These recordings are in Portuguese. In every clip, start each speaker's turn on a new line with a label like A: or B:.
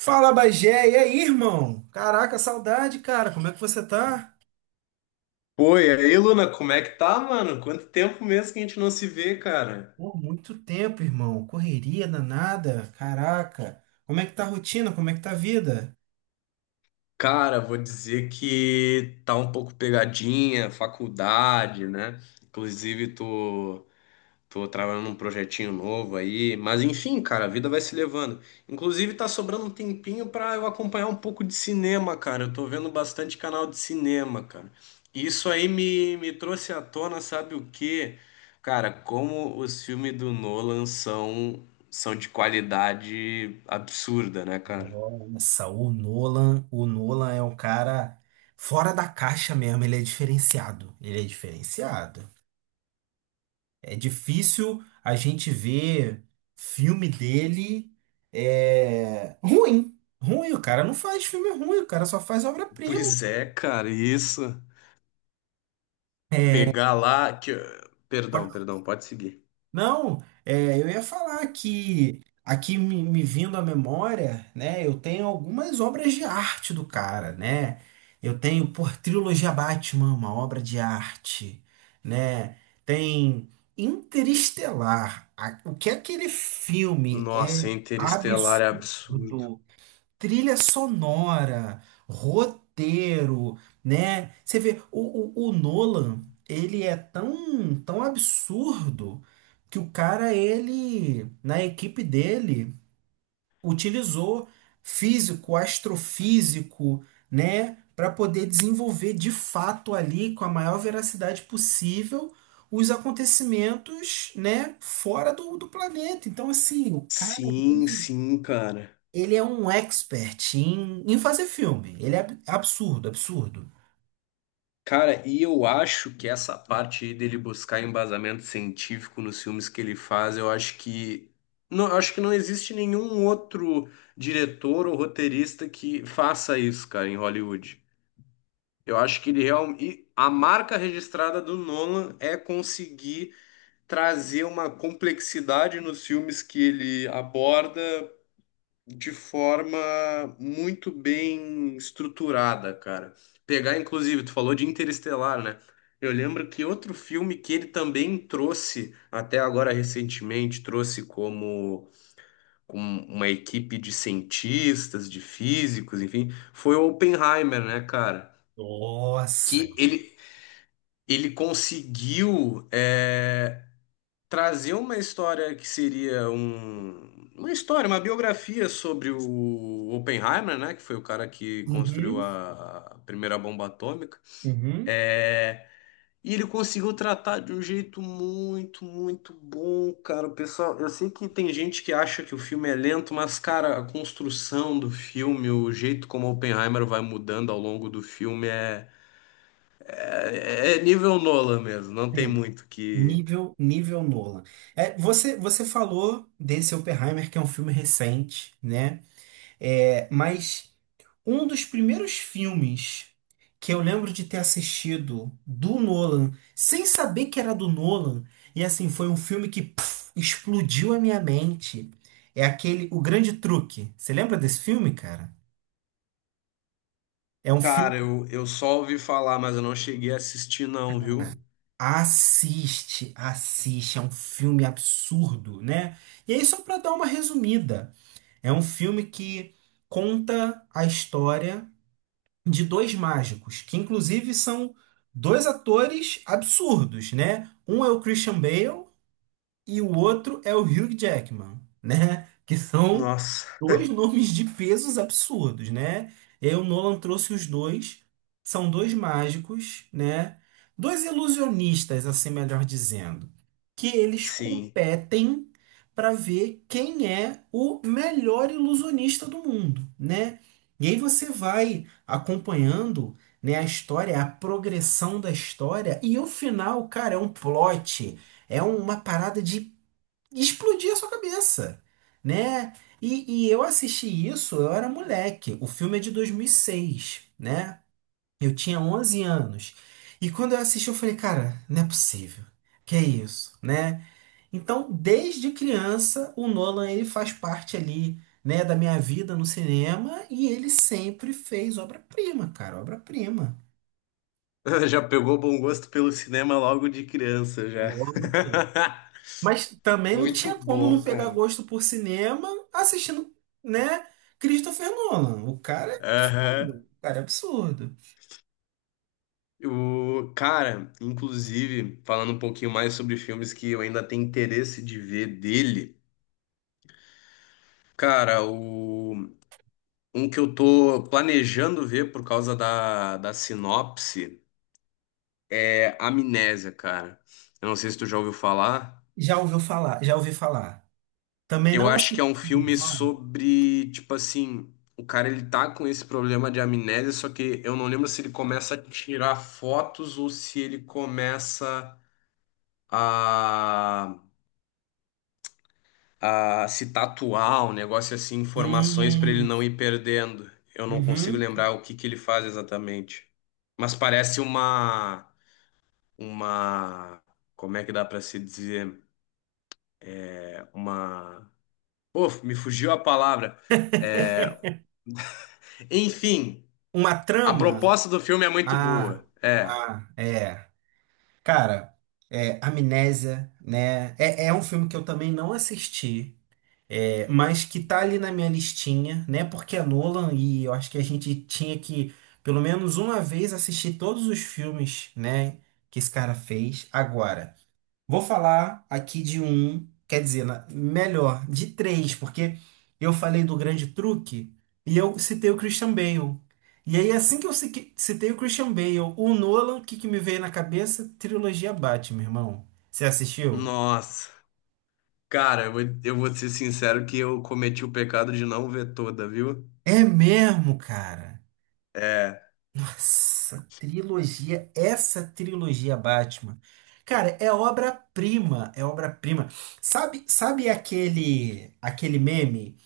A: Fala, Bagé, e aí, irmão? Caraca, saudade, cara. Como é que você tá?
B: Pô, e aí, Luna, como é que tá, mano? Quanto tempo mesmo que a gente não se vê, cara?
A: Pô, muito tempo, irmão. Correria danada. Caraca. Como é que tá a rotina? Como é que tá a vida?
B: Cara, vou dizer que tá um pouco pegadinha, faculdade, né? Inclusive, tu. Tô trabalhando num projetinho novo aí, mas enfim, cara, a vida vai se levando. Inclusive, tá sobrando um tempinho pra eu acompanhar um pouco de cinema, cara. Eu tô vendo bastante canal de cinema, cara. E isso aí me trouxe à tona, sabe o quê? Cara, como os filmes do Nolan são de qualidade absurda, né, cara?
A: Nossa, o Nolan é um cara fora da caixa mesmo. Ele é diferenciado. Ele é diferenciado. É difícil a gente ver filme dele é ruim. Ruim, o cara não faz filme ruim, o cara só faz obra-prima.
B: Pois é, cara, isso. Pegar lá que. Perdão, perdão, pode seguir.
A: Não, é, eu ia falar que aqui me vindo à memória, né? Eu tenho algumas obras de arte do cara, né? Eu tenho por trilogia Batman, uma obra de arte, né? Tem Interestelar. O que aquele filme
B: Nossa,
A: é
B: Interestelar é absurdo.
A: absurdo, trilha sonora, roteiro, né? Você vê, o Nolan, ele é tão absurdo que o cara, ele, na equipe dele, utilizou físico, astrofísico, né? Para poder desenvolver de fato ali, com a maior veracidade possível, os acontecimentos, né? Fora do planeta. Então, assim, o cara,
B: Sim,
A: ele
B: sim, cara.
A: ele é um expert em, em fazer filme. Ele é absurdo, absurdo.
B: Cara, e eu acho que essa parte aí dele buscar embasamento científico nos filmes que ele faz, eu acho que não, eu acho que não existe nenhum outro diretor ou roteirista que faça isso, cara, em Hollywood. Eu acho que ele realmente a marca registrada do Nolan é conseguir trazer uma complexidade nos filmes que ele aborda de forma muito bem estruturada, cara. Pegar, inclusive, tu falou de Interestelar, né? Eu lembro que outro filme que ele também trouxe, até agora recentemente, trouxe como, como uma equipe de cientistas, de físicos, enfim, foi o Oppenheimer, né, cara?
A: Nossa.
B: Que ele, ele conseguiu, trazer uma história que seria uma história, uma biografia sobre o Oppenheimer, né, que foi o cara que construiu
A: Uhum,
B: a primeira bomba atômica.
A: uhum.
B: É, e ele conseguiu tratar de um jeito muito, muito bom, cara. O pessoal, eu sei que tem gente que acha que o filme é lento, mas, cara, a construção do filme, o jeito como Oppenheimer vai mudando ao longo do filme é nível Nolan mesmo. Não tem
A: Sim.
B: muito que.
A: Nível, nível Nolan. É, você falou desse Oppenheimer, que é um filme recente, né? É, mas um dos primeiros filmes que eu lembro de ter assistido do Nolan, sem saber que era do Nolan, e assim, foi um filme que puf, explodiu a minha mente. É aquele O Grande Truque. Você lembra desse filme, cara? É um filme.
B: Cara, eu só ouvi falar, mas eu não cheguei a assistir, não, viu?
A: Assiste, assiste, é um filme absurdo, né? E aí, só para dar uma resumida, é um filme que conta a história de dois mágicos, que inclusive são dois atores absurdos, né? Um é o Christian Bale e o outro é o Hugh Jackman, né? Que são
B: Nossa,
A: dois nomes de pesos absurdos, né? E aí o Nolan trouxe os dois. São dois mágicos, né? Dois ilusionistas, assim melhor dizendo, que eles
B: sim.
A: competem para ver quem é o melhor ilusionista do mundo, né? E aí você vai acompanhando, né, a história, a progressão da história e o final, cara, é um plot, é uma parada de explodia a sua cabeça, né? E eu assisti isso, eu era moleque. O filme é de 2006, né? Eu tinha 11 anos. E quando eu assisti, eu falei, cara, não é possível. Que é isso, né? Então, desde criança, o Nolan ele faz parte ali, né, da minha vida no cinema e ele sempre fez obra-prima, cara, obra-prima.
B: Já pegou bom gosto pelo cinema logo de criança, já.
A: Obra-prima. Mas também não
B: Muito
A: tinha como
B: bom,
A: não pegar
B: cara.
A: gosto por cinema assistindo, né? Christopher Nolan. O cara é
B: Aham.
A: absurdo. O cara é absurdo.
B: O, cara, inclusive, falando um pouquinho mais sobre filmes que eu ainda tenho interesse de ver dele, cara, o, um que eu tô planejando ver por causa da sinopse é Amnésia, cara. Eu não sei se tu já ouviu falar.
A: Já ouviu falar? Já ouvi falar. Também
B: Eu
A: não
B: acho que
A: assisti,
B: é um filme
A: não.
B: sobre, tipo assim, o cara ele tá com esse problema de amnésia, só que eu não lembro se ele começa a tirar fotos ou se ele começa a, a se tatuar, um negócio assim, informações pra ele
A: Hum,
B: não ir perdendo. Eu não consigo
A: uhum.
B: lembrar o que que ele faz exatamente. Mas parece uma, como é que dá pra se dizer? Uma, pô, me fugiu a palavra. É, enfim,
A: Uma
B: a
A: trama?
B: proposta do filme é muito
A: Ah,
B: boa. É.
A: ah, é. Cara, é, Amnésia, né? É, é um filme que eu também não assisti. É, mas que tá ali na minha listinha, né? Porque é Nolan e eu acho que a gente tinha que, pelo menos uma vez, assistir todos os filmes, né? Que esse cara fez. Agora, vou falar aqui de um, quer dizer, melhor, de três, porque eu falei do Grande Truque e eu citei o Christian Bale. E aí, assim que eu citei o Christian Bale, o Nolan, o que que me veio na cabeça? Trilogia Batman, irmão. Você assistiu?
B: Nossa. Cara, eu vou ser sincero que eu cometi o pecado de não ver toda, viu?
A: É mesmo, cara.
B: É.
A: Essa trilogia Batman. Cara, é obra-prima, é obra-prima. Sabe aquele meme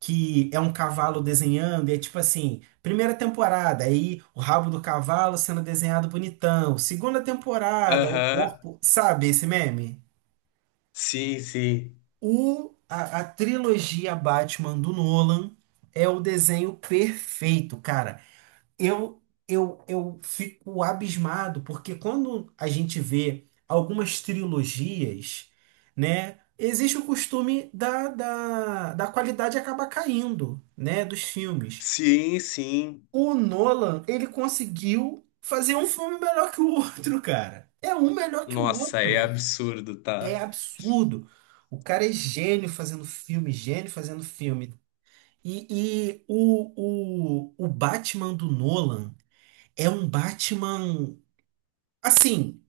A: que é um cavalo desenhando e é tipo assim, primeira temporada, aí o rabo do cavalo sendo desenhado bonitão, segunda temporada, o
B: Aham.
A: corpo, sabe esse meme?
B: Sim, sim.
A: A trilogia Batman do Nolan é o desenho perfeito, cara. Eu, eu fico abismado, porque quando a gente vê algumas trilogias, né, existe o costume da qualidade acabar caindo, né, dos filmes.
B: Sim, sim.
A: O Nolan, ele conseguiu fazer um filme melhor que o outro, cara. É um melhor que o
B: Nossa, é
A: outro.
B: absurdo,
A: É
B: tá?
A: absurdo. O cara é gênio fazendo filme, gênio fazendo filme. E o Batman do Nolan é um Batman. Assim,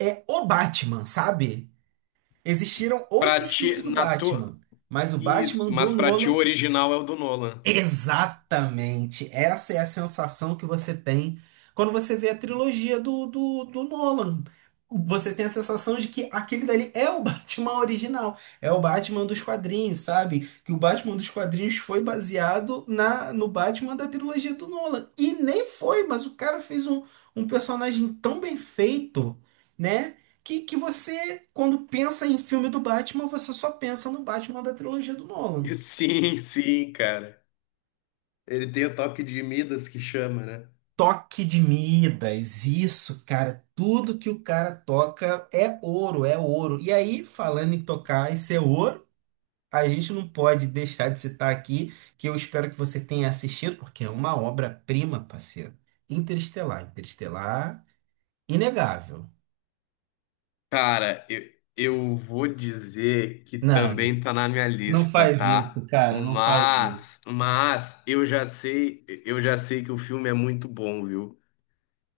A: é o Batman, sabe? Existiram
B: Pra
A: outros
B: ti,
A: filmes do
B: na tua.
A: Batman, mas o Batman
B: Isso,
A: do
B: mas pra ti o
A: Nolan.
B: original é o do Nolan.
A: Exatamente. Essa é a sensação que você tem quando você vê a trilogia do Nolan. Você tem a sensação de que aquele dali é o Batman original, é o Batman dos quadrinhos, sabe? Que o Batman dos quadrinhos foi baseado na no Batman da trilogia do Nolan. E nem foi, mas o cara fez um, um personagem tão bem feito, né? Que você, quando pensa em filme do Batman, você só pensa no Batman da trilogia do Nolan.
B: Sim, sim, cara. Ele tem o toque de Midas que chama, né?
A: Toque de Midas, isso, cara. Tudo que o cara toca é ouro, é ouro. E aí, falando em tocar e ser ouro, a gente não pode deixar de citar aqui, que eu espero que você tenha assistido, porque é uma obra-prima, parceiro. Interestelar, Interestelar, inegável.
B: Cara, eu vou dizer que
A: Não,
B: também tá na minha
A: não
B: lista,
A: faz isso,
B: tá?
A: cara, não faz isso.
B: Mas eu já sei que o filme é muito bom, viu?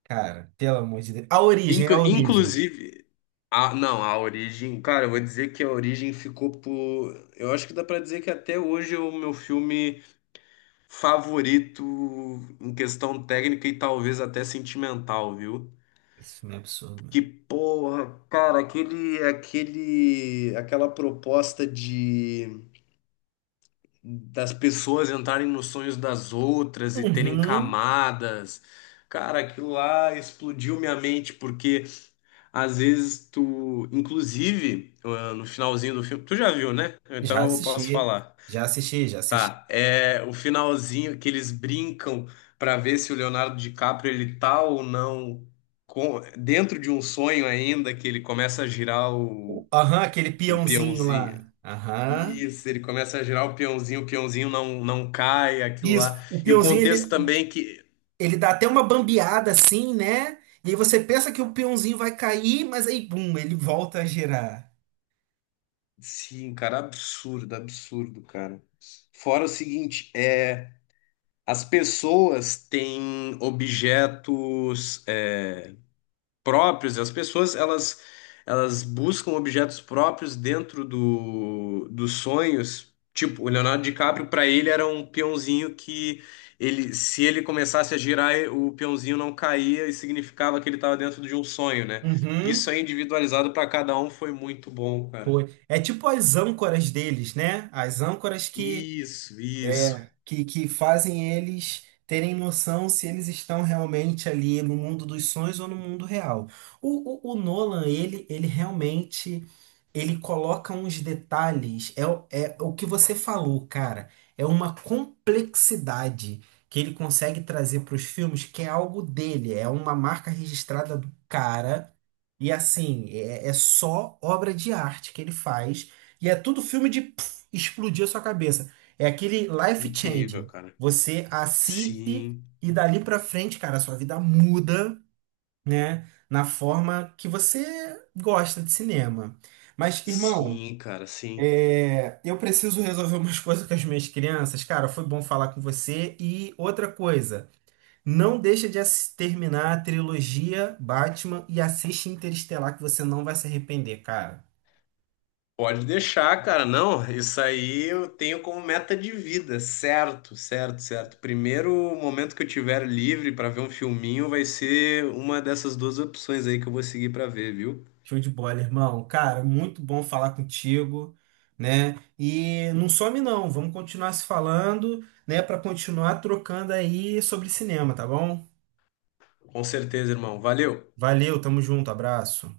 A: Cara, pelo amor de Deus. A origem, a origem.
B: Inclusive, a, não, a Origem, cara, eu vou dizer que a Origem ficou por, eu acho que dá pra dizer que até hoje é o meu filme favorito em questão técnica e talvez até sentimental, viu?
A: Esse filme é um absurdo,
B: Que
A: mano.
B: porra, cara, aquela proposta de das pessoas entrarem nos sonhos das outras e terem
A: Uhum,
B: camadas. Cara, aquilo lá explodiu minha mente, porque às vezes tu, inclusive, ah, no finalzinho do filme, tu já viu, né?
A: já
B: Então eu posso
A: assisti,
B: falar.
A: já assisti, já assisti.
B: Tá, é o finalzinho que eles brincam pra ver se o Leonardo DiCaprio ele tá ou não dentro de um sonho ainda, que ele começa a girar
A: Aham, aquele
B: o
A: peãozinho
B: peãozinho.
A: lá. Aham.
B: Isso, ele começa a girar o peãozinho não cai, aquilo lá.
A: Isso,
B: E o contexto também que
A: ele dá até uma bambeada assim, né? E aí você pensa que o peãozinho vai cair, mas aí, bum, ele volta a girar.
B: sim, cara, absurdo, absurdo, cara. Fora o seguinte, é as pessoas têm objetos é, próprios, as pessoas elas buscam objetos próprios dentro do, dos sonhos. Tipo, o Leonardo DiCaprio para ele era um peãozinho que ele se ele começasse a girar, o peãozinho não caía e significava que ele estava dentro de um sonho, né? Isso
A: Uhum,
B: aí individualizado para cada um foi muito bom, cara.
A: foi. É tipo as âncoras deles, né? As âncoras que
B: Isso, isso.
A: é, que fazem eles terem noção se eles estão realmente ali no mundo dos sonhos ou no mundo real. O Nolan, ele realmente, ele coloca uns detalhes, é, é o que você falou, cara, é uma complexidade que ele consegue trazer para os filmes, que é algo dele, é uma marca registrada do cara, e assim, é, é só obra de arte que ele faz, e é tudo filme de pff, explodir a sua cabeça. É aquele life
B: Incrível,
A: changing.
B: cara.
A: Você assiste
B: Sim,
A: e dali pra frente, cara, a sua vida muda, né? Na forma que você gosta de cinema. Mas, irmão,
B: sim, cara, sim.
A: é, eu preciso resolver umas coisas com as minhas crianças. Cara, foi bom falar com você. E outra coisa, não deixa de terminar a trilogia Batman e assiste Interestelar que você não vai se arrepender, cara.
B: Pode deixar, cara. Não, isso aí eu tenho como meta de vida, certo, certo, certo. Primeiro momento que eu tiver livre para ver um filminho vai ser uma dessas duas opções aí que eu vou seguir para ver, viu?
A: Show de bola, irmão. Cara, muito bom falar contigo, né? E não some não, vamos continuar se falando, né, para continuar trocando aí sobre cinema, tá bom?
B: Com certeza, irmão. Valeu.
A: Valeu, tamo junto, abraço.